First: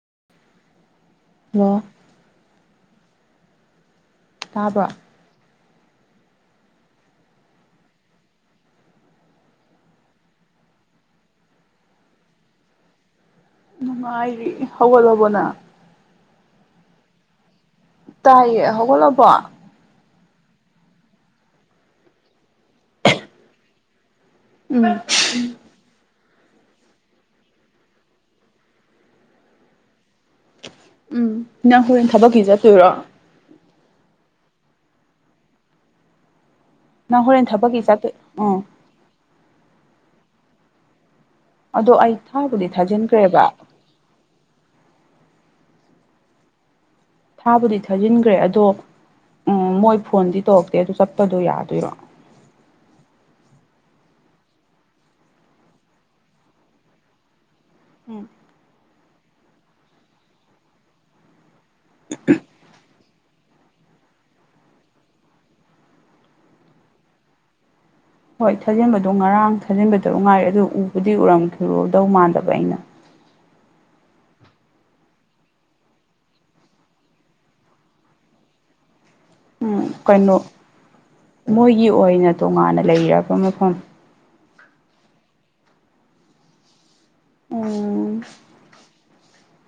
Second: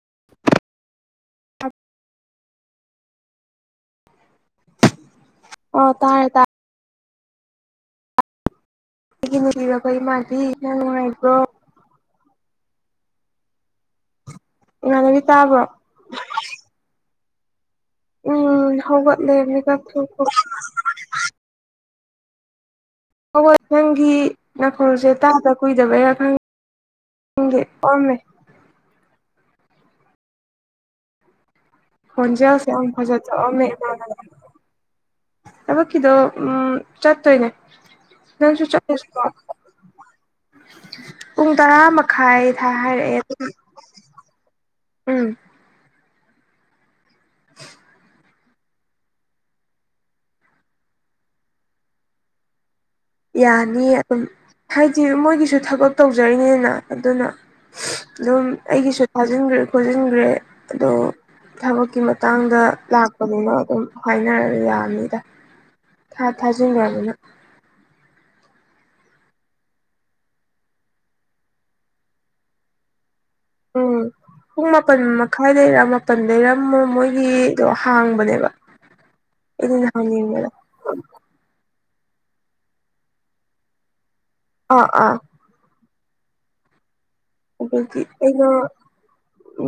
[unintelligible] hello ꯇꯥꯕ꯭ꯔꯣ ꯑꯣ ꯇꯥꯔꯦ ꯇꯥ ꯑꯩꯒꯤ ꯅꯨꯡꯁꯤꯔꯕ ꯏꯃꯥꯟꯅꯕꯤ ꯅꯪ ꯅꯨꯡꯉꯥꯏꯕ꯭ꯔꯣ ꯅꯨꯡꯉꯥꯏꯔꯤ ꯏꯃꯥꯟꯅꯕꯤ ꯍꯧꯒꯠꯂꯕꯣ ꯅꯪ ꯇꯥꯕ꯭ꯔꯣ [unintelligible] ꯇꯥꯏꯌꯦ ꯎꯝ ꯍꯧꯒꯠꯂꯦ ꯍꯧꯒꯠꯂꯕꯣ ꯃꯤꯀꯞ ꯊꯣꯛꯄ ꯍꯣ ꯍꯣꯏ ꯅꯪꯒꯤ ꯎꯝ ꯅꯥꯈꯣꯜꯁꯦ ꯇꯥꯗ ꯀꯨꯏꯗꯕꯩꯔ ꯈꯪ ꯈꯪꯗꯦ ꯄꯝꯃꯦ ꯎꯝ ꯅꯪ ꯍꯣꯔꯦꯟ ꯊꯕꯛꯀꯤ ꯈꯣꯟꯖꯦꯜꯁꯦ ꯌꯥꯝ ꯆꯠꯇꯣꯏꯔꯣ [unintelligible] ꯊꯕꯛꯀꯤꯗꯣ ꯎꯝ ꯅꯪ ꯍꯣꯔꯦꯟ ꯆꯠꯇꯣꯏꯅꯦ ꯊꯕꯛꯀꯤ ꯆꯠꯇꯣꯏ ꯅꯪꯁꯨ ꯎꯝ ꯆꯠꯂꯨꯁꯤꯀꯣ ꯄꯨꯡ ꯇꯔꯥ ꯑꯗꯣ ꯑꯩ ꯃꯈꯥꯏ ꯊꯥ ꯊꯥꯕꯨꯗꯤ ꯍꯥꯏꯔꯛꯑꯦ ꯑꯗꯨꯝ ꯊꯥꯖꯤꯟꯈ꯭ꯔꯦꯕ ꯎꯝ ꯊꯥꯕꯨꯗꯤ ꯊꯥꯖꯤꯟꯒ꯭ꯔꯦ ꯑ ꯑꯗꯣ ꯎꯝ ꯃꯣꯏ ꯐꯣꯟꯗꯤ ꯇꯧꯔꯛꯇꯦ ꯑꯗꯨ ꯆꯠꯄꯗꯣ ꯌꯥꯗꯣꯏꯔꯣ ꯌꯥꯅꯤ ꯑꯗꯨꯝ ꯍꯥꯏꯗꯤ ꯃꯣꯏꯒꯤꯁꯨ ꯊꯕꯛ ꯇꯧꯖꯔꯤꯅꯦꯅ ꯑꯗꯨꯅ ꯎꯝ ꯑꯗꯨꯝ ꯑꯩꯒꯤꯁꯨ ꯊꯥꯖꯤꯟꯈ꯭ꯔꯦ ꯈꯣꯖꯤꯟꯒ꯭ꯔꯦ ꯑꯗꯣ ꯊꯕꯛꯀꯤ ꯃꯇꯥꯡꯗ ꯂꯥꯛ ꯂꯄꯅꯤꯅ ꯑꯗꯨꯝ ꯍꯥꯏꯅꯔꯅꯤ ꯌꯥꯔꯅꯤꯗ ꯊꯥꯖꯤꯟꯈ꯭ꯔꯅꯤꯅ ꯍꯣꯏ ꯊꯥꯖꯤꯟꯕꯗꯣ ꯉꯔꯥꯡ ꯊꯥꯖꯤꯟꯕꯗꯣ ꯉꯥꯏꯔꯦ ꯑꯗꯨ ꯎꯕꯗꯤ ꯎꯔꯝꯈꯤꯔꯣꯗꯧ ꯃꯥꯟꯗꯕ ꯑꯩꯅ ꯎꯝ ꯄꯨꯡ ꯃꯥꯄꯜ ꯃꯈꯥꯏꯗꯔ ꯃꯥꯄꯜ ꯂꯩꯔꯝꯃꯣ ꯃꯣꯏꯒꯤꯗꯣ ꯍꯥꯡꯕꯅꯦꯕ ꯑꯩꯅ ꯅꯍꯥꯟ ꯀꯩꯅꯣ ꯌꯦꯡꯕꯗ ꯃꯣꯏꯒꯤ ꯑꯣꯏꯅ ꯇꯣꯉꯥꯟꯅ ꯂꯩꯔꯕ ꯃꯐꯝ ꯑ ꯑꯥ ꯑꯗꯒꯤ ꯎꯝ ꯑꯩꯅ ꯎ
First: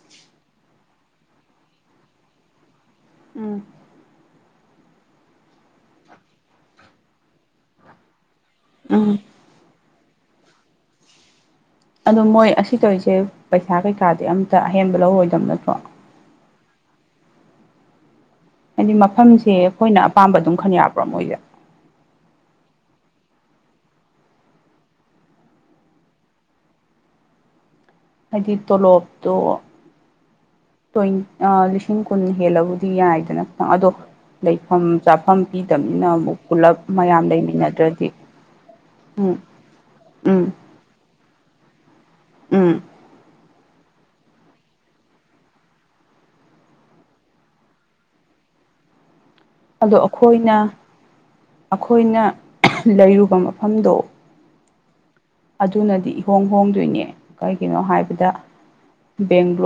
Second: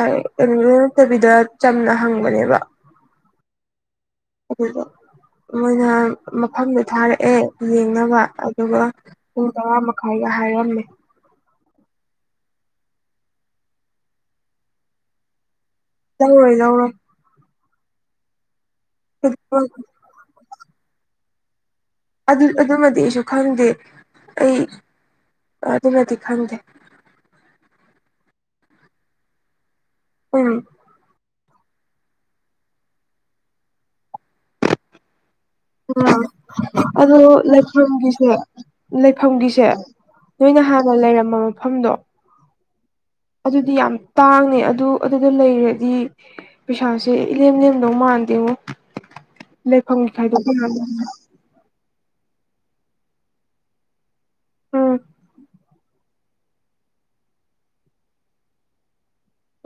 ꯑꯦꯟ ꯅꯠꯇꯕꯤꯗ ꯆꯝꯅ ꯍꯪꯕꯅꯦꯕ ꯎꯝ ꯑꯗꯨꯗ ꯃꯣꯏꯅ ꯃꯐꯝꯗꯨ ꯊꯥꯔꯛꯑꯦ ꯌꯦꯡꯅꯕ ꯑꯗꯨꯒ ꯎꯝ ꯄꯨꯡ ꯇꯔꯥ ꯃꯈꯥꯏꯗ ꯍꯥꯏꯔꯝꯃꯦ ꯑꯗꯣ ꯃꯣꯏ ꯑꯁꯤ ꯇꯧꯔꯤꯁꯦ ꯄꯩꯁꯥ ꯀꯩꯀꯥꯗꯤ ꯑꯝꯇ ꯑꯍꯦꯟꯕ ꯂꯧꯔꯣꯏꯗꯕ ꯅꯠꯇ꯭ꯔꯣ ꯌꯥꯧꯔꯣꯏ ꯂꯧꯧꯔꯣꯏ ꯍꯥꯏꯗꯤ ꯃꯐꯝꯁꯦ ꯑꯩꯈꯣꯏꯅ ꯑꯄꯥꯝꯕ ꯑꯗꯨꯝ ꯈꯟ ꯌꯥꯕ꯭ꯔꯣ ꯃꯣꯏꯁꯦ ꯑꯗꯨꯃꯗꯤ ꯑꯩꯁꯨ ꯈꯪꯗꯦ ꯑꯩ ꯑꯗꯨꯅꯗꯤ ꯈꯪꯗꯦ ꯍꯥꯏꯗꯤ ꯇꯣꯂꯣꯞꯇꯣ ꯎꯝ ꯂꯤꯁꯤꯡ ꯀꯨꯟ ꯍꯦꯜꯂꯕꯨꯗꯤ ꯌꯥꯏꯗꯅꯪ ꯑꯗꯣ ꯂꯩꯐꯝ ꯆꯥꯐꯝ ꯎꯝ ꯄꯕꯤꯗꯕꯅꯤꯅ ꯑꯃꯨꯛ ꯄꯨꯂꯞ ꯑꯗꯣ ꯃꯌꯥꯝ ꯂꯩꯃꯤꯟꯅꯗ꯭ꯔꯗꯤ ꯂꯩꯐꯝꯒꯤꯁꯦ ꯎꯝ ꯂꯩꯐꯝꯒꯤꯁꯦ ꯎꯝ ꯅꯣꯏꯅ ꯍꯥꯟꯅ ꯂꯩꯔꯝꯕ ꯃꯐꯝꯗꯣ ꯎꯝ ꯑꯗꯨꯗꯤ ꯌꯥꯝ ꯇꯥꯡꯉ ꯑꯗꯨ ꯑꯗꯨꯗ ꯂꯩꯔꯗꯤ ꯄꯩꯁꯥꯁꯦ ꯏꯂꯦꯝ ꯂꯦꯝꯗꯧ ꯃꯥꯟꯗꯦ ꯑꯗꯣ ꯂꯩꯐꯝ ꯁꯥꯏꯗ ꯑꯩꯈꯣꯏꯅ ꯑꯩꯈꯣꯏꯅ ꯂꯩꯔꯨꯕ ꯃꯐꯝꯗꯣ ꯎꯝ ꯑꯗꯨꯅꯗꯤ ꯏꯍꯣꯡ ꯍꯣꯡꯗꯣꯏꯅꯦ ꯀꯩꯒꯤꯅꯣ ꯍꯥꯏꯕꯗ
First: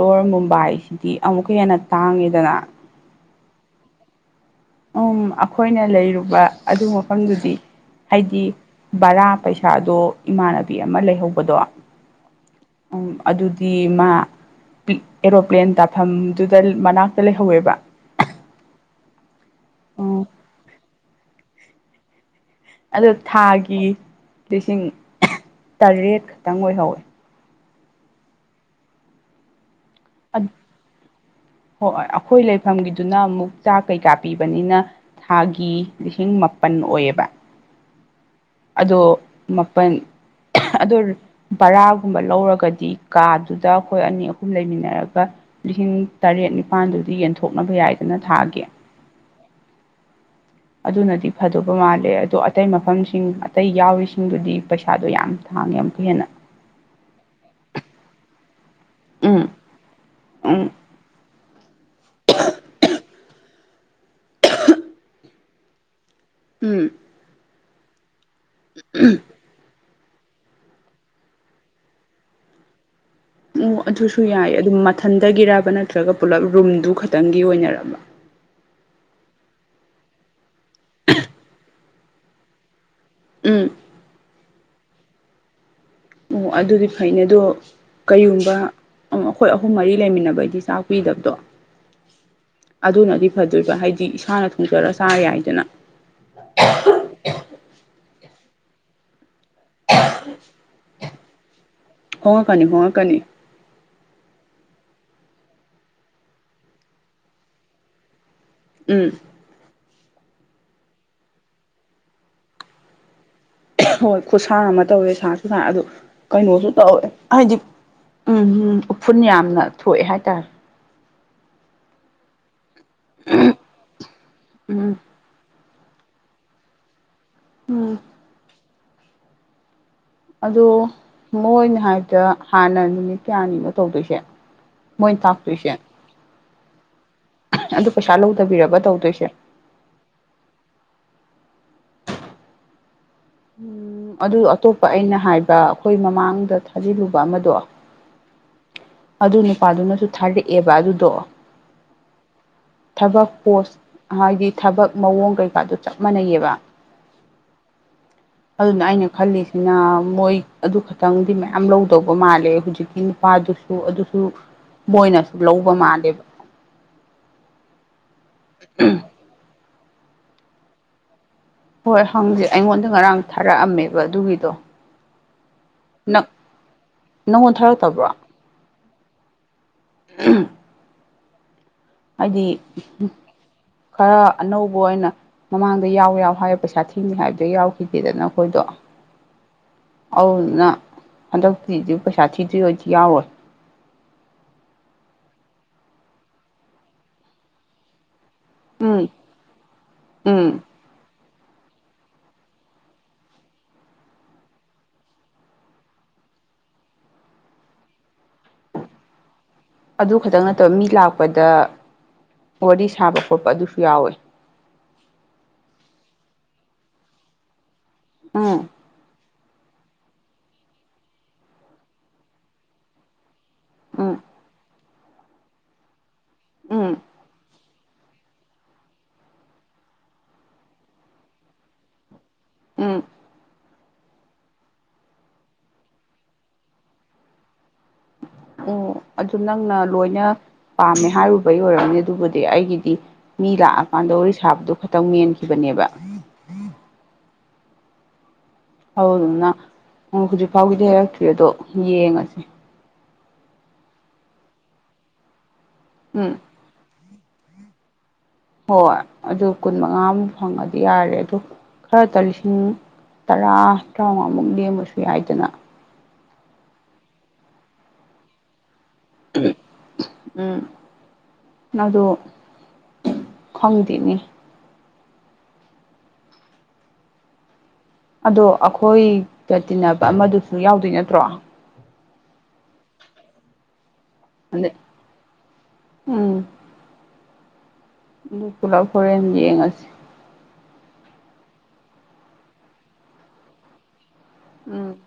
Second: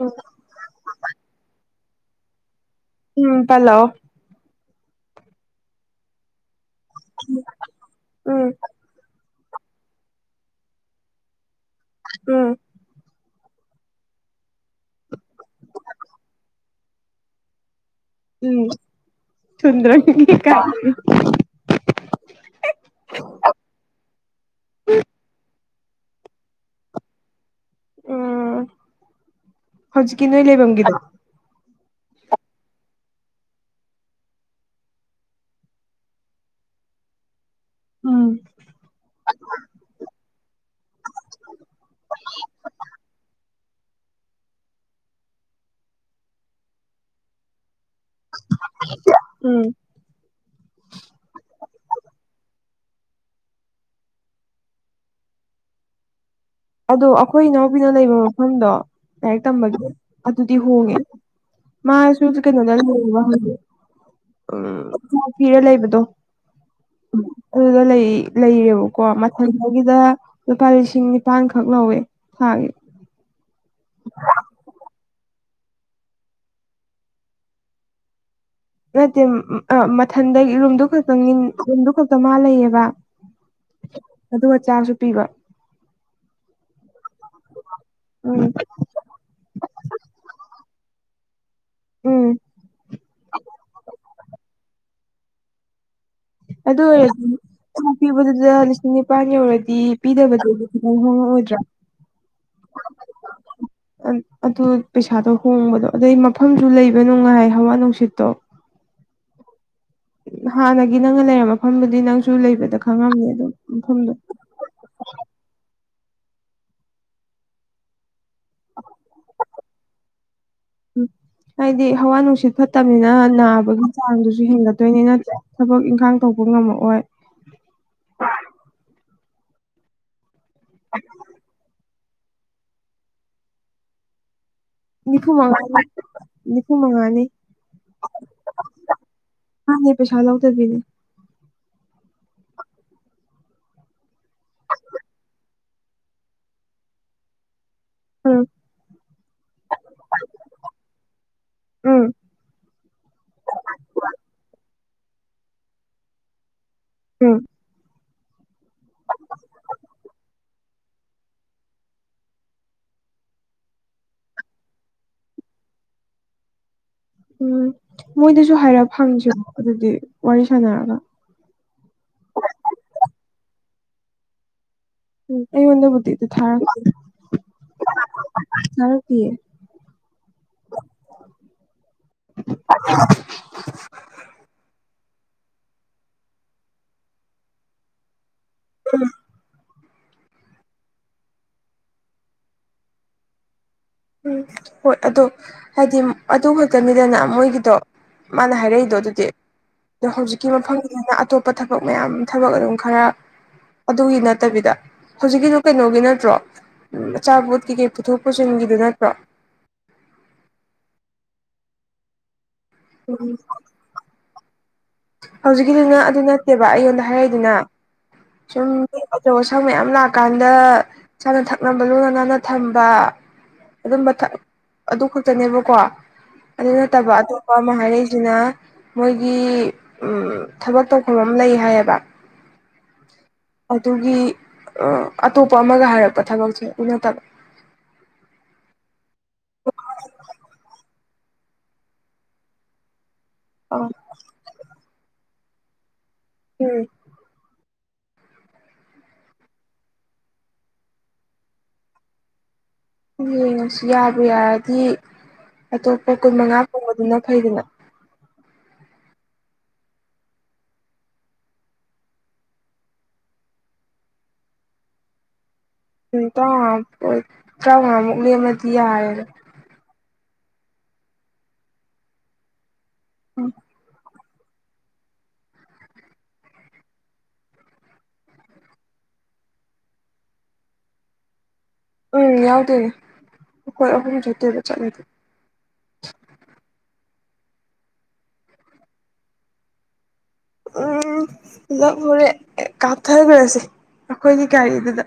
ꯎꯝ ꯃꯨꯝꯕꯥꯏꯁꯤꯗꯤ ꯑꯃꯨꯛꯀ ꯍꯦꯟꯅ ꯇꯥꯡꯉꯤꯗꯅ ꯎꯝ ꯍꯂꯣ ꯎꯝ ꯑꯩꯈꯣꯏꯅ ꯂꯩꯔꯨꯕ ꯑꯗꯨ ꯃꯐꯝꯗꯨꯗꯤ ꯍꯥꯏꯗꯤ ꯎꯝ ꯕꯔꯥ ꯄꯩꯁꯥꯗꯣ ꯏꯃꯥꯟꯅꯕꯤ ꯑꯃ ꯂꯩꯍꯧꯕꯗꯣ ꯎꯝ ꯎꯝ ꯑꯗꯨꯗꯤ ꯃꯥ ꯑꯦꯔꯣꯄ꯭ꯂꯦꯟ ꯇꯥꯐꯝꯗꯨꯗ ꯃꯅꯥꯛꯇ ꯂꯩꯍꯧꯋꯦꯕ ꯎꯝ ꯁꯨꯗ꯭ꯔ ꯎꯝ ꯀ ꯑꯗꯣ ꯊꯥꯒꯤ ꯂꯤꯁꯤꯡ ꯇꯔꯦꯠ ꯈꯛꯇꯪ ꯑꯣꯏꯍꯧꯋꯦ ꯎꯝ ꯍꯧꯖꯤꯛꯀꯤ ꯅꯣꯏ ꯂꯩꯐꯝꯝꯒꯤꯗ‌ꯣ ꯍꯣꯏ ꯑꯩꯈꯣꯏ ꯂꯩꯐꯝꯒꯤꯗꯨꯅ ꯑꯃꯨꯛ ꯆꯥꯛ ꯀꯩꯀꯥ ꯄꯤꯕꯅꯤꯅ ꯊꯥꯒꯤ ꯂꯤꯁꯤꯡ ꯃꯥꯄꯜ ꯑꯣꯏꯌꯦꯕ ꯎꯝ ꯑꯗꯣ ꯃꯥꯄꯜ ꯑꯗꯣ ꯚꯔꯥꯒꯨꯝꯕ ꯂꯧꯔꯒꯗꯤ ꯀꯥꯗꯨ ꯑꯗꯨꯗ ꯑꯩꯈꯣꯏ ꯑꯅꯤ ꯑꯍꯨꯝ ꯂꯩꯃꯤꯟꯅꯔꯒ ꯂꯤꯁꯤꯡ ꯇꯔꯦꯠ ꯅꯤꯄꯥꯜꯗꯨꯗꯤ ꯌꯦꯟꯊꯣꯛꯅꯕ ꯌꯥꯏ ꯅ ꯊꯥꯒꯤ ꯎꯝ ꯑꯗꯨꯅꯗꯤ ꯐꯗꯨꯕ ꯃꯥꯜꯂꯦ ꯑꯗꯣ ꯑꯇꯩ ꯃꯐꯝꯁꯤꯡ ꯑꯇꯩ ꯌꯥꯎꯔꯤꯁꯤꯡꯗꯨꯗꯤ ꯄꯩꯁꯥꯗꯣ ꯌꯥꯝ ꯊ ꯍꯥꯡꯒ ꯌꯥꯝ ꯀꯨꯏꯦꯅ ꯑꯗꯣ ꯑꯩꯈꯣꯏ ꯏꯅꯥꯎꯕꯤꯅ ꯂꯩꯕ ꯃꯐꯝꯗꯣ ꯎꯝ ꯂꯥꯏꯔꯤꯛ ꯇꯝꯕꯒꯤ ꯑꯗꯨꯗꯤ ꯎꯝ ꯍꯣꯡꯉꯦ ꯃꯥꯁꯨ ꯀꯩꯅꯣꯗꯣ ꯍꯧꯖꯤꯛ [unintelligible] ꯎꯝ ꯀꯤꯔ ꯂꯩꯕꯗꯣ ꯎꯝ ꯑꯗꯨꯗ ꯂꯩꯌꯦꯕꯀꯣ ꯃꯊꯟꯗꯒꯤꯗ ꯂꯨꯄꯥ ꯂꯤꯁꯤꯡ ꯅꯤꯄꯥꯟꯈꯛ ꯂꯧꯋꯦ ꯊꯥꯒꯤ ꯑꯣ ꯑꯗꯨꯁꯨ ꯌꯥꯏ ꯑꯗꯨꯝ ꯃꯊꯟꯊꯒꯤꯔꯕ ꯅꯠꯇ꯭ꯔꯒ ꯄꯨꯂꯞ ꯔꯨꯝꯗꯨ ꯈꯛꯇꯪꯒꯤ ꯑꯣꯏꯅꯔꯕ ꯅꯠꯇꯦ ꯃꯊꯟꯗꯒꯤ ꯔꯨꯝꯗꯨ ꯈꯛꯇ ꯔꯨꯝꯗꯨ ꯈꯛꯇ ꯃꯥ ꯂꯩꯌꯦꯕ ꯎꯝ ꯑꯗꯨꯒ ꯆꯥꯛꯁꯨ ꯄꯤꯕ ꯑꯣ ꯑꯗꯨꯗꯤ ꯐꯩꯅꯦ ꯑꯗꯣ ꯎꯝ ꯀꯔꯤꯒꯨꯝꯕ ꯑꯩꯈꯣꯏ ꯑꯍꯨꯝ ꯃꯔꯤ ꯂꯩꯃꯤꯟꯅꯕꯩꯗꯤ ꯆꯥꯛ ꯄꯤꯗꯕꯗꯣ ꯎꯝ ꯑꯗꯨꯅꯗꯤ ꯐꯗꯣꯏꯕ ꯍꯥꯏꯗꯤ ꯏꯁꯥꯅ ꯊꯣꯡꯖꯔꯁꯨ ꯆꯥ ꯌꯥꯏꯗꯅ ꯑꯗꯨ ꯑꯣꯏꯔꯗꯤ ꯄꯤꯕꯗꯨꯗ ꯂꯤꯁꯤꯡ ꯅꯤꯄꯥꯟ ꯌꯧꯔ ꯗꯤ ꯄꯤꯗꯕꯗꯗꯤ ꯈꯤꯇꯥꯪ ꯍꯣꯡꯉꯛꯑꯣꯏꯗ꯭ꯔ‌ꯣ ꯍꯣꯡꯉꯛꯀꯅꯤ ꯍꯣꯡꯉꯛꯀꯅꯤ ꯑꯗꯨ ꯄꯩꯁꯥꯗꯣ ꯍꯣꯡꯕꯗꯣ ꯑꯗꯩ ꯃꯐꯝꯁꯨ ꯂꯩꯕ ꯅꯨꯡꯉꯥꯏ ꯍꯋꯥ ꯅꯨꯡꯁꯤꯠꯇꯣ ꯎꯝ ꯍꯥꯟꯅꯒꯤ ꯅꯪꯅ ꯂꯩꯔꯝꯕ ꯃꯐꯝꯗꯨꯗꯤ ꯅꯪꯁꯨ ꯂꯩꯕꯗ ꯈꯪꯉꯝꯅꯤ ꯑꯗꯨꯝ ꯃꯐꯝꯗꯣ ꯍꯣꯏ ꯈꯨꯠꯁꯥ ꯑꯃ ꯇꯧꯋꯦ ꯁꯥꯁꯨ ꯁꯥꯏ ꯑꯗꯨ ꯀꯩꯅꯣꯁꯨ ꯇꯧꯋꯦ ꯍꯥꯏꯗꯤ ꯎꯝ ꯎꯝ ꯎꯐꯨꯟ ꯌꯥꯝꯅ ꯊꯣꯛꯑꯦ ꯍꯥꯏꯇꯥꯔꯦ ꯍꯥꯏꯗꯤ ꯍꯋꯥ ꯅꯨꯡꯁꯤꯠ ꯐꯠꯇꯝꯅꯤꯅ ꯅꯥꯕꯒꯤ ꯆꯥꯡꯗꯨꯁꯨ ꯎꯝ ꯍꯦꯟꯒꯠꯇꯣꯏꯅꯤ ꯅꯠꯇ꯭ꯔ ꯊꯕꯛ ꯏꯪꯈꯥꯡ ꯇꯧꯕ ꯉꯝꯃꯛꯑꯣꯏ ꯎꯝ ꯑꯗꯣ ꯃꯣꯏꯅ ꯍꯥꯏꯕꯗ ꯍꯥꯟꯅ ꯅꯨꯃꯤꯠ ꯀꯌꯥꯅꯤꯅꯣ ꯇꯧꯗꯣꯏꯁꯦ ꯃꯣꯏꯅ ꯅꯤꯐꯨ ꯇꯥꯛꯇꯣꯏꯁꯦ ꯃꯉꯥꯅꯤ ꯅꯤꯐꯨ ꯃꯉꯥꯅꯤ ꯑꯗꯨ ꯄꯩꯁꯥ ꯂꯧꯗꯕꯤꯔꯕ ꯇꯧꯗꯣꯏꯁꯦ ꯃꯥꯅꯦ ꯄꯩꯁꯥ ꯂꯧꯗꯕꯤꯅꯦ [unintelligible] ꯎꯝ ꯑꯗꯨ ꯑꯇꯣꯞꯄ ꯑꯩꯅ ꯍꯥꯏꯕ ꯑꯩꯈꯣꯏ ꯃꯃꯥꯡꯗ ꯊꯥꯖꯤꯜꯂꯨꯕ ꯑꯃꯥꯗꯣ ꯎꯝ ꯑꯗꯨ ꯅꯨꯄꯥꯗꯨꯅꯁꯨ ꯊꯥꯔꯛꯑꯦꯕ ꯑꯗꯨꯗꯣ ꯎꯝ ꯊꯕꯛ ꯄꯣꯁꯠ ꯍꯥꯏꯗꯤ ꯊꯕꯛ ꯃꯑꯣꯡ ꯀꯩꯀꯥꯗꯨ ꯆꯞ ꯃꯥꯟꯅꯩꯌꯦꯕ ꯎꯝ ꯑꯗꯨꯅ ꯑꯩꯅ ꯈꯜꯂꯤꯁꯤꯅ ꯃꯣꯏ ꯑꯗꯨ ꯈꯛꯇꯪꯗꯤ ꯃꯌꯥꯝ ꯂꯧꯗꯧꯕ ꯃꯥꯜꯂꯦ ꯍꯧꯖꯤꯛꯀꯤ ꯅꯨꯄꯥ ꯗꯨꯁꯨ ꯑꯗꯨꯁꯨ ꯃꯣꯏꯅꯁꯨ ꯂꯧꯕ ꯃꯥꯜꯂꯦꯕ ꯎꯝ ꯃꯣꯏꯗꯁꯨ ꯍꯥꯏꯔꯞ ꯍꯪꯖꯦ ꯑꯗꯨꯗꯤ ꯋꯥꯔꯤ ꯁꯥꯟꯅꯔꯒ ꯍꯣꯏ ꯍꯪꯁꯦ ꯑꯩꯉꯣꯟꯗ ꯉꯔꯥꯡ ꯊꯥꯔꯛꯑꯝꯃꯦꯕ ꯑꯗꯨꯒꯤꯗꯣ ꯎꯝ ꯑꯩꯉꯣꯟꯗꯕꯨꯗꯤ ꯅꯪ ꯊꯥꯔꯛ ꯅꯪꯉꯣꯟ ꯊꯥꯔꯛꯇꯕ꯭ꯔꯣ ꯊꯥꯔꯛꯇꯤꯌꯦ [unintelligible] [inaudible] ꯍꯥꯏꯗꯤ ꯈꯔ ꯑꯅꯧꯕ ꯑꯣꯏꯅ ꯃꯃꯥꯡꯗ ꯌꯥꯎ ꯌꯥꯎ ꯍꯥꯏꯔ ꯄꯩꯁꯥ ꯊꯤꯅꯤ ꯍꯥꯏꯕꯗ ꯌꯥꯎꯈꯤꯗꯦꯗꯅ ꯑꯩꯈꯣꯏꯗꯣ ꯑꯝ ꯑꯗꯨꯗꯨꯅ ꯍꯟꯗꯛꯇꯤ ꯄꯩꯁꯥ ꯊꯤꯗ꯭ꯣꯏ ꯑꯣꯏꯗꯤ ꯌꯥꯎꯔꯣꯏ ꯎꯝ ꯍꯣꯏ ꯑꯗꯣ ꯍꯥꯏꯗꯤ ꯑꯗꯨ ꯈꯛꯇꯅꯤꯗꯅ ꯃꯣꯏꯒꯤꯗꯣ ꯃꯥꯅ ꯍꯥꯏꯔꯛꯏꯗꯣ ꯎꯝ ꯑꯗꯨꯗꯤ ꯑꯗꯣ ꯍꯧꯖꯤꯛꯀꯤ ꯎꯝ ꯃꯐꯝꯗꯨꯗꯅ ꯑꯇꯣꯞꯄ ꯊꯕꯛ ꯃꯌꯥꯝ ꯊꯕꯛ ꯑꯗꯨꯝ ꯈꯔ ꯑꯗꯨꯒꯤ ꯅꯠꯇꯕꯤꯗ ꯍꯧꯖꯤꯛꯀꯤꯁꯨ ꯀꯩꯅꯣꯒꯤ ꯅꯠꯇ꯭ꯔꯣ ꯎꯝ ꯑꯆꯥꯄꯣꯠꯀꯤ ꯀꯩ ꯀꯩ ꯄꯨꯊꯣꯛ ꯄꯨꯁꯤꯟꯒꯤ ꯑꯗꯨ ꯈꯛꯇꯪ ꯅꯠꯇꯕ ꯃꯤ ꯂꯥꯛꯄꯗ ꯋꯥꯔꯤ ꯁꯥꯕ ꯎꯝ ꯈꯣꯠꯄ ꯑꯗꯨꯁꯨ ꯌꯥꯎꯋꯦ ꯍꯧꯖꯤꯛꯀꯤꯗꯨꯅ ꯑꯗꯨ ꯅꯠꯇꯦꯕ ꯑꯩꯉꯣꯟꯗ ꯍꯥꯏꯔꯛꯏꯗꯨꯅ ꯎꯝ ꯁꯨꯝ ꯑꯆꯧ ꯑꯁꯥꯡ ꯃꯌꯥꯝ ꯂꯥꯛꯑꯀꯥꯟꯗ ꯆꯥꯅ ꯊꯛꯅꯕ ꯂꯨꯅ ꯅꯥꯟꯅ ꯊꯝꯕ ꯑꯗꯨꯝꯕ ꯎꯝ ꯑꯗꯨ ꯈꯛꯇꯅꯦꯕꯀꯣ ꯑꯗꯨ ꯎꯝ ꯅꯠꯇꯕ ꯑꯇꯣꯞꯄ ꯑꯃ ꯍꯥꯏꯔꯛꯏꯁꯤꯅ ꯃꯣꯏꯒꯤ ꯎꯝ ꯊꯕꯛ ꯇꯧꯐꯝ ꯑꯃ ꯂꯩ ꯍꯥꯏꯌꯦꯕ ꯎꯝ ꯑꯗꯨꯒꯤ ꯑꯇꯣꯞꯄ ꯑꯃꯒ ꯍꯥꯏꯔꯛꯄ ꯊꯕꯛꯁꯦ ꯎ ꯅꯠꯇꯕ ꯑꯣ ꯑꯗꯨ ꯅꯪꯅ ꯂꯣꯏꯅ ꯄꯥꯝꯃꯦ ꯍꯥꯏꯔꯨꯕꯩ ꯑꯣꯏꯔꯝꯅꯤ ꯑꯗꯨꯕꯨꯗꯤ ꯑꯩꯒꯤꯗꯤ ꯃꯤ ꯑ ꯂꯥꯛꯑꯀꯥꯟꯗ ꯋꯥꯔꯤ ꯁꯥꯕꯗꯨ ꯇꯪ ꯃꯦꯟꯈꯤꯕꯅꯦꯕ ꯎꯝ ꯍ ꯑꯗꯨꯅ ꯍꯧꯖꯤꯛ ꯐꯥꯎꯒꯤꯗꯤ ꯍꯥꯏꯔꯛꯇ꯭ꯔꯤ ꯑꯗꯣ ꯌꯦꯡꯉꯁꯤꯦ ꯌꯦꯡꯉꯁꯨ ꯌꯥꯕꯨ ꯌꯥꯔꯗꯤ ꯑꯇꯣꯞꯄ ꯀꯨꯟ ꯎꯝ ꯃꯉꯥ ꯐꯥꯎꯕꯗꯨꯅ ꯈꯩꯗꯅ ꯍꯣꯏ ꯑꯗꯨ ꯀꯨꯟ ꯃꯉꯥꯃꯨ ꯐꯪꯉꯗꯤ ꯌꯥꯔꯦ ꯑꯗ ꯈꯔꯇ ꯂꯤꯁꯤꯡ ꯇꯔꯥ ꯇꯔꯥꯃꯉꯥꯃꯨꯛꯗꯤ ꯑꯃꯁꯨ ꯌꯥꯏꯗꯅ ꯇꯣꯏꯠꯇ ꯃꯨꯛꯂꯤ ꯑꯃꯗꯤꯗꯤꯔ ꯎꯝ ꯅꯪꯗ ꯎꯝ ꯈꯣꯡꯗꯦꯅꯤ ꯑꯗꯣ ꯑꯩꯈꯣꯏꯒ ꯇꯤꯟꯅꯕ ꯑꯃꯗꯨꯁꯨ ꯌꯥꯎꯗꯣꯏ ꯅꯠꯇ꯭ꯔꯣ ꯎꯝ ꯌꯥ ꯣꯏꯍꯖꯇ ꯑꯗꯩ ꯆ ꯅꯨ ꯀꯂꯥ ꯐꯣꯔ ꯌꯦ ꯉꯁꯤ ꯎꯝ ꯑꯣꯞ ꯍꯔꯦ ꯀꯥꯞ ꯊꯔꯒꯁꯤ ꯑꯩꯈꯣꯏꯒꯤ ꯒꯥꯔꯤꯗꯨꯗ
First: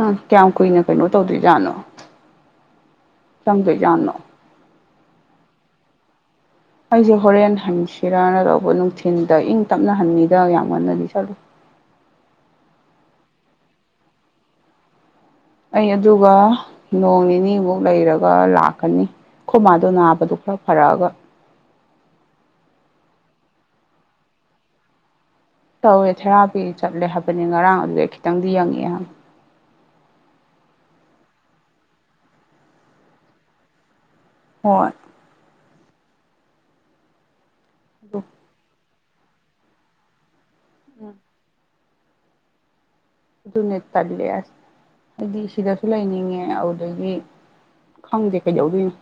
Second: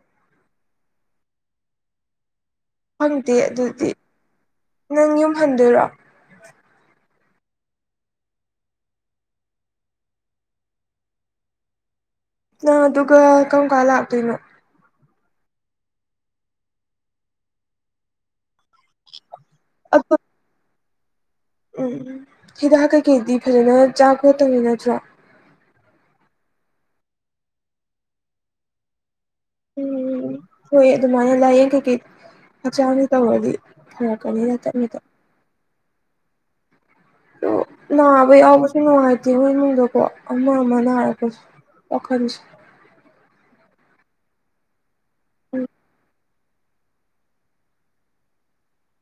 ꯑ ꯀꯌꯥꯝ ꯀꯨꯏꯅ ꯀꯩꯅꯣ ꯇꯧꯗꯣꯏꯖꯥꯠꯅꯣ ꯐꯪꯗꯦ ꯑꯗꯨꯗꯤ ꯆꯪꯗꯣꯏꯖꯥꯠꯅꯣ ꯅꯪ ꯌꯨꯝꯍꯟꯗꯣꯏꯔꯣ ꯑꯩꯁꯦ ꯍꯣꯔꯦꯟ ꯍꯟꯁꯤꯔꯥꯅ ꯂꯧꯕ ꯅꯨꯡꯊꯤꯤꯟꯗ ꯏꯪ ꯇꯞꯅ ꯍꯟꯉꯗ ꯌꯥꯝ ꯉꯟꯅꯗꯤ ꯆꯠꯂꯨ [unintelligible] ꯅ ꯑꯗꯨꯒꯗꯨꯒ ꯀꯪ ꯀꯂꯇꯅ ꯑꯩ ꯑꯗꯨꯒ ꯅꯣꯡ ꯅꯤꯅꯤꯃꯨꯛ ꯂꯩꯔꯒ ꯂꯥꯛ ꯀꯅꯤ ꯈꯨꯃꯥꯗꯨꯣ ꯅꯥꯕꯗꯨ ꯄꯨꯔ ꯐꯔꯛꯑꯒ ꯎꯝ ꯎꯝ ꯍꯤꯗꯥꯛ ꯀꯩꯀꯩꯗꯤ ꯐꯖꯅ ꯆꯥ ꯈꯣꯠꯇꯕꯅꯤ ꯅꯠꯇ꯭ꯔꯣ ꯇꯧꯋꯦ ꯊꯦꯔꯥꯄꯤ ꯆꯠꯂꯦ ꯍꯥꯏꯕꯅꯤ ꯉꯔꯥꯡ ꯑꯗꯨꯗ ꯈꯤꯇꯪꯗꯤ ꯌꯦꯡꯉꯦ ꯎꯝ ꯍꯣꯏ ꯑꯗꯨꯃꯥꯏꯅ ꯂꯥꯏꯌꯦꯡ ꯀꯩꯀꯩ ꯍꯛꯆꯥꯥꯡꯅ ꯇꯧꯔꯗꯤ ꯀꯩꯅꯗ ꯍꯣꯏ ꯃꯤꯗ ꯑ ꯑꯗꯨ ꯅꯥꯕ ꯌꯥꯎꯕꯁꯨ ꯅꯨꯡꯉꯥꯏꯇꯦꯕꯣꯏꯃꯨꯡꯗꯀꯣ ꯑꯃ ꯑꯃ ꯎꯝ ꯅꯥꯔꯛꯄꯁꯨ ꯑꯣꯈ ꯅ ꯇꯥꯕꯤ ꯂꯩꯁ ꯑꯗꯨꯗꯤ ꯎꯝ ꯁꯤꯗꯥꯁꯨ ꯂꯩꯥꯏꯅꯤꯡꯉꯦ ꯑꯗꯨꯗꯒꯤ ꯈꯪꯗꯦ ꯀꯩꯖꯧꯗꯅ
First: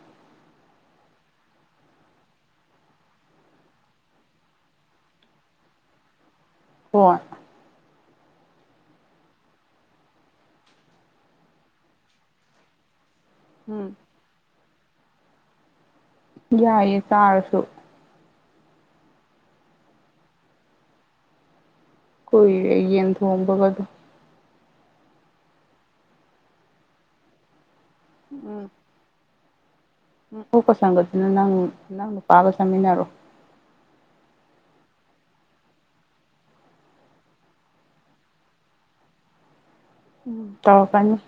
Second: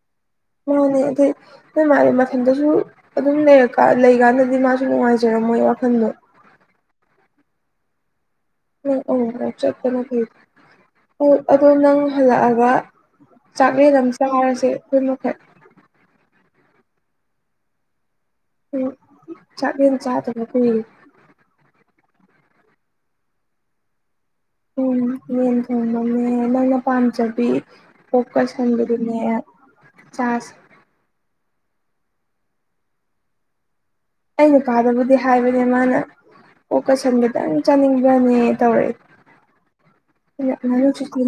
ꯃꯥꯅꯦ ꯑꯗꯨꯗꯩ ꯅꯣꯏ ꯃꯥꯅꯤ ꯃꯊꯟꯗꯁꯨ ꯑꯗꯨꯝ ꯂꯩꯀꯥꯟ ꯂꯩꯀꯥꯟꯗꯗꯤ ꯃꯥꯁꯨ ꯅꯨꯡꯉꯥꯏꯖꯔꯝꯃꯣ ꯋꯥꯈꯟꯗ ꯍ ꯅꯪ ꯑ ꯆꯠꯇꯅ ꯀꯩ ꯑꯣ ꯑꯗꯣ ꯅꯪ ꯍꯜꯂꯛꯑꯒ ꯆꯥꯛꯂꯦ ꯎꯝ ꯂꯝ ꯆꯥꯔꯁꯦ ꯑꯩꯈꯣꯏ ꯃꯈꯩ ꯌꯥꯏꯌꯦ ꯇꯥꯔꯁꯨ ꯎꯝ ꯆꯠꯒ ꯆ ꯑꯗꯨ ꯀ ꯀꯣꯏ ꯑꯏ ꯊꯣꯡꯕꯒꯗ ꯎꯝ ꯌꯦꯟ ꯊꯣꯡꯕꯅꯦ ꯅꯪꯅ ꯄꯥꯝꯖꯕꯤ ꯐꯣꯛꯀꯁ ꯍꯣꯟꯕꯗꯨꯅꯦ ꯎ ꯑꯣꯀ ꯁꯒꯁꯤꯅ ꯅꯪ ꯅꯪꯅ ꯄꯥꯒ ꯆꯃꯤꯟꯅꯔꯣ ꯑ ꯅꯨꯄꯥꯗꯕꯨꯗꯤ ꯍꯥꯏꯕꯅꯦ ꯃꯥꯅ ꯑꯣ ꯀꯁꯟ ꯦꯗꯪ ꯆꯥꯅꯤꯡꯕ꯭ꯔꯅꯦ ꯇꯧꯔꯛ ꯂꯨ ꯇꯧꯔꯛꯀꯅꯤ ꯆꯀꯦ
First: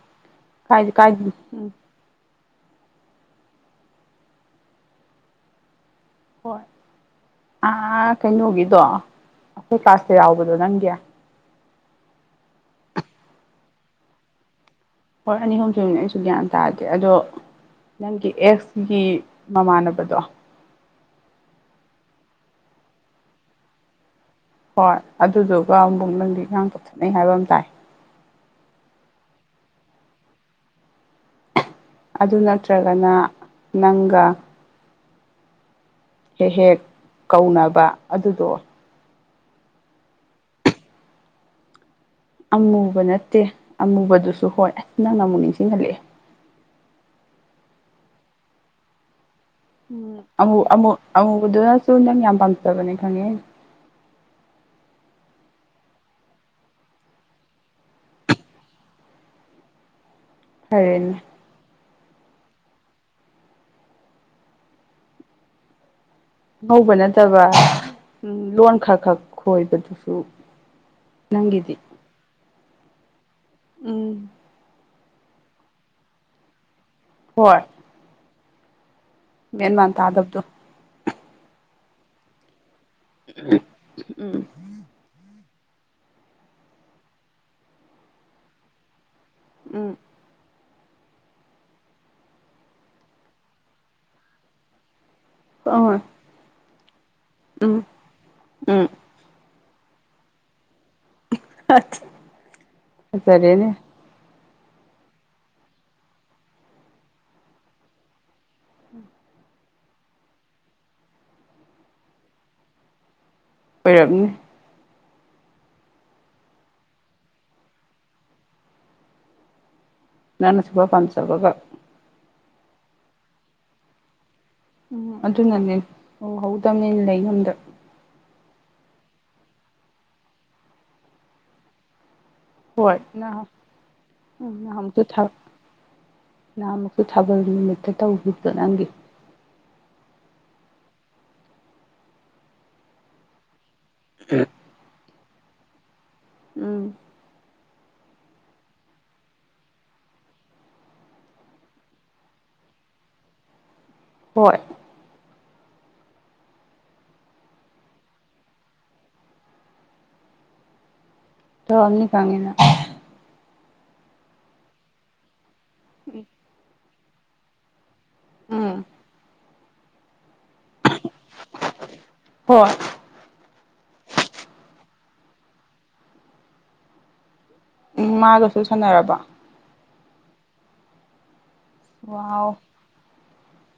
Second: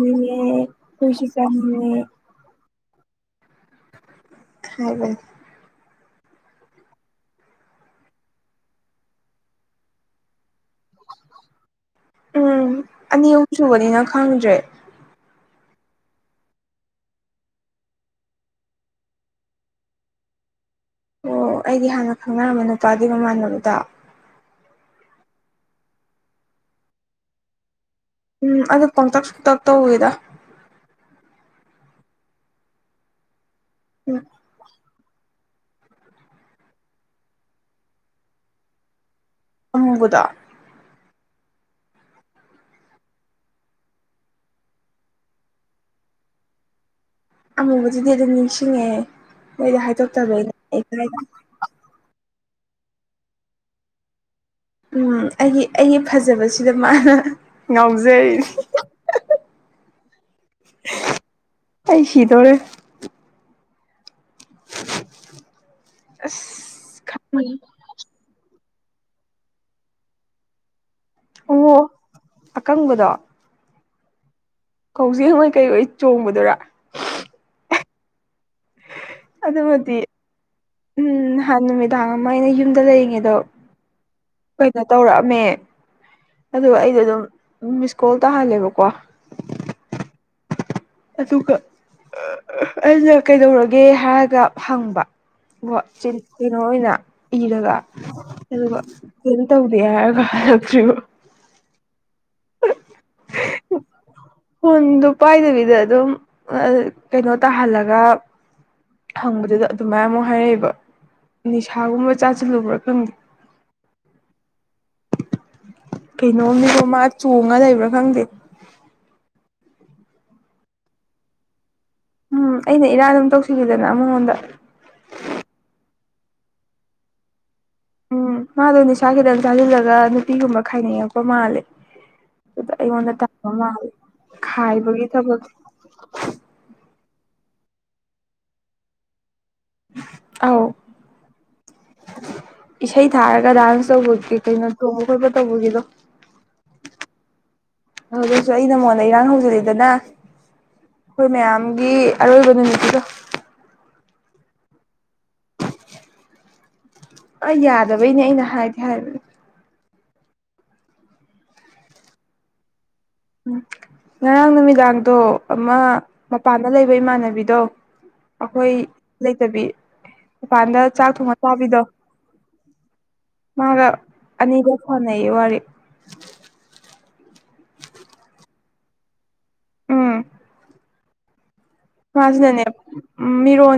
ꯀꯥꯏꯗꯤ ꯀꯥꯏꯗꯦ ꯈꯨꯣꯏꯁꯤ ꯆꯦ ꯎꯝ ꯍ ꯍꯣꯏ ꯑ ꯀꯩꯅꯣꯒꯤꯗꯣ ꯑꯩꯈꯣꯏ ꯀ꯭ꯂꯥꯁꯇ ꯌꯥꯎꯕꯗꯣ ꯅꯪꯒꯤ ꯎꯝ ꯑꯅꯤ ꯑꯍꯨꯝ ꯁꯨꯕꯅꯤꯅ ꯈꯪꯗ꯭ꯔꯦ ꯍ ꯑꯅꯤ ꯑꯨꯝꯗꯣꯏꯅ ꯑꯩꯁꯨ ꯒ꯭ꯌꯥꯟ ꯇꯥꯗꯦ ꯑꯗꯣ ꯅꯪꯒꯤ ꯑꯦꯛꯁꯒꯤ ꯃꯃꯥꯟꯅꯕꯗꯣ ꯑꯣ ꯑꯩꯗꯤ ꯍꯥꯟꯅ ꯈꯪꯅꯔꯝꯕ ꯅꯨꯄꯥꯒꯤ ꯃꯃꯥꯟꯅꯕꯗꯨꯗ ꯍꯣꯏ ꯑꯗꯨꯗꯨꯒ ꯑꯃꯨꯨꯛ ꯅꯪꯗꯤ ꯏꯥꯡ ꯇꯧꯊꯠꯅꯩ ꯍꯥꯏꯕ ꯑꯃ ꯇꯥꯏ ꯎꯝ ꯑꯗꯨ ꯄꯛꯇꯛ ꯁꯨꯡꯇꯛ ꯇꯧꯏꯗ ꯑꯗꯨ ꯅꯠꯇ꯭ꯔꯒꯅ ꯎꯝ ꯅꯪꯒ ꯍꯦꯛ ꯍꯦꯛ ꯀꯧꯅꯕ ꯑꯗꯨꯗꯣ ꯑꯃꯨꯕꯗꯣ ꯑꯃꯨꯕ ꯅꯠꯇꯦ ꯑꯃꯨꯕꯗꯨꯁꯨ ꯍꯣꯏ ꯅꯪꯅ ꯑꯃꯨꯛ ꯅꯤꯡꯁꯤꯡꯍꯜꯂꯛꯑꯦ ꯑꯃꯨꯕꯗꯨꯗꯤ ꯑꯗꯨꯝ ꯅꯤꯡꯁꯤꯡꯉꯦ ꯅꯣꯏꯗ ꯎꯝ ꯍꯥꯏꯗꯣꯛꯇꯕꯩꯅꯦ ꯑꯃꯨ ꯑꯃꯨꯗꯨꯅꯁꯨ ꯅꯪ ꯌꯥꯝ ꯄꯥꯝꯖꯕꯅꯤ ꯈꯪꯉꯦ ꯎ ꯑꯩꯒꯤ ꯑꯩꯒꯤ ꯐꯖꯕꯁꯤꯗ ꯃꯥꯅ ꯉꯥꯎꯖꯔꯤꯅꯤ ꯐꯔꯅꯦ ꯑꯩꯁꯤꯗꯣꯔꯦ [unintelligible] ꯑꯉꯧꯕ ꯑꯁ ꯅꯠꯇꯕ ꯈꯪꯉꯦ ꯂꯣꯟ ꯈꯔ ꯈꯛ ꯈꯣꯏꯕꯗꯨꯁꯨ ꯅꯪꯒꯤꯗꯤ ꯑꯣ ꯑꯀꯪꯕꯗꯣ ꯎꯝ ꯀꯖꯤꯡꯉꯣꯏ ꯀꯩ ꯑꯣꯏ ꯆꯣꯡꯕꯗꯨꯔꯥ ꯍꯣꯏ ꯃꯦꯟ ꯃꯥꯟ ꯑꯗꯨꯃꯗꯤ ꯇꯥꯗꯕꯗꯨ ꯎꯝ ꯅꯍꯥꯟ ꯅꯨꯃꯤꯗꯥꯡ ꯑꯃ ꯑꯩꯅ ꯌꯨꯝꯗ ꯂꯩꯔꯤꯉꯩꯗꯣ ꯎꯝ ꯀꯩꯅꯣ ꯇꯧꯔꯛꯑꯝꯃꯦ ꯑꯗꯨꯒ ꯑꯩꯗꯣ ꯑꯗꯨꯝ ꯃꯤꯁ ꯀꯣꯜ ꯇꯥꯍꯜꯂꯦꯕꯀꯣ ꯎꯝ ꯑꯗꯨꯒ ꯑꯩꯅ ꯀꯩꯗꯧꯔꯒꯦ ꯍꯥꯏꯔꯒ ꯍꯪꯕ ꯍꯣꯏ ꯀꯩꯅꯣ ꯑꯣꯏꯅ ꯏꯔꯒ ꯎꯝ ꯑꯗꯨꯒ ꯎꯝ ꯇꯧꯗꯦ ꯍꯥꯏꯔꯒ ꯍꯜꯂꯛꯇ꯭ꯔꯤꯕ ꯁꯔꯅꯦ [unintelligible] ꯐꯣꯟꯗꯣ ꯄꯥꯏꯗꯅꯤꯗ ꯑꯗꯨꯝ ꯀꯩꯅꯣ ꯇꯥꯍꯜꯂꯒ ꯍꯪꯕꯗꯨꯗ ꯑꯗꯨꯃꯥꯏꯅ ꯑꯃꯨꯛ ꯍꯥꯏꯔꯛꯏꯕ ꯅꯤꯁꯥꯒꯨꯝꯕ ꯆꯥꯁꯤꯜꯂꯨꯕ꯭ꯔꯥ ꯈꯪꯗꯦ ꯑꯣꯏꯔꯝꯅꯤ ꯀꯩꯅꯣꯅꯤꯀꯣ ꯃꯥ ꯆꯣꯡꯉ ꯂꯩꯕ꯭ꯔꯥ ꯈꯪꯗꯦ ꯅꯅꯁꯨꯄꯥ ꯈꯔ ꯄꯥꯝꯖꯕꯒ ꯎꯝ ꯑꯩꯅ ꯏꯔꯥ ꯑꯗꯨꯝ ꯇꯧꯁꯤꯂꯤꯗꯅ ꯃꯉꯣꯟꯗ ꯎꯝ ꯑꯗꯨꯅꯅꯦ ꯎꯍꯧꯗꯕꯅꯤꯅ ꯂꯩꯉꯨꯝꯗ ꯎꯝ ꯃꯥꯗꯣ ꯅꯤꯁꯥ ꯈꯤꯇꯪ ꯆꯥꯁꯤꯜꯂꯒ ꯅꯨꯄꯤꯒꯨꯝꯕ ꯈꯥꯏꯅꯤꯡꯉꯛꯄ ꯃꯥꯜꯂꯦ ꯑꯗꯨꯗ ꯍꯣꯏ ꯑꯩꯉꯣꯟꯗ ꯇꯥꯕ ꯃꯥꯜꯂꯦ ꯎ ꯅ ꯑꯃ ꯈꯥꯏꯕꯒꯤ ꯊ ꯊꯕꯛ ꯅ ꯑꯃ ꯊ [unintelligible] ꯃꯦꯠꯇ ꯇꯧꯒ ꯅꯪꯒꯤ ꯑꯧ ꯏꯁꯩ ꯊꯥꯔꯒ ꯗꯥꯟꯁ ꯇꯧꯕꯒꯤ ꯀꯩꯅꯣ ꯊꯣꯡꯕ ꯈꯣꯠꯄ ꯇꯧꯕꯒꯤꯗꯣ ꯎꯝ ꯑꯗꯨꯁꯨ ꯑꯩ ꯅꯉꯣꯟꯗ ꯏꯔꯥꯡ ꯍꯧꯖꯤꯜꯂꯤꯗꯅ ꯑꯩꯈꯣꯏ ꯃꯌꯥꯝꯒꯤ ꯑꯔꯣꯏꯕ ꯅꯨꯃꯤꯠꯀꯤꯗꯣ ꯍꯣꯏ ꯑ ꯌꯥꯗꯕꯩꯅꯦ ꯑꯩꯅ ꯍꯥꯏꯗꯤ ꯍꯥꯏꯕꯅꯦ ꯇ ꯑꯅꯤ ꯀꯥꯉꯦꯅ ꯎ ꯉꯔꯥꯡ ꯅꯨꯃꯤꯗꯥꯡꯗꯣ ꯑꯃ ꯃꯄꯥꯟꯗ ꯂꯩꯕ ꯏꯃꯥꯟꯅꯕꯤꯗꯣ ꯑꯩꯈꯣꯏ ꯎꯝ ꯂꯩꯇꯕꯤ ꯗꯨꯀꯥꯟꯗ ꯆꯥꯛ ꯊꯣꯡꯉ ꯆꯥꯕꯤꯗꯣ ꯍꯣꯏ ꯃꯥꯒ ꯑꯅꯤꯒ ꯍꯅ ꯋꯥꯔꯤꯔꯦ ꯎꯝ ꯃꯥꯒꯁꯨ ꯁꯥꯟꯅꯔꯕ ꯎꯝ ꯋꯥꯎ ꯋꯥꯖꯅꯅꯦ ꯃꯤꯔꯣꯅꯤ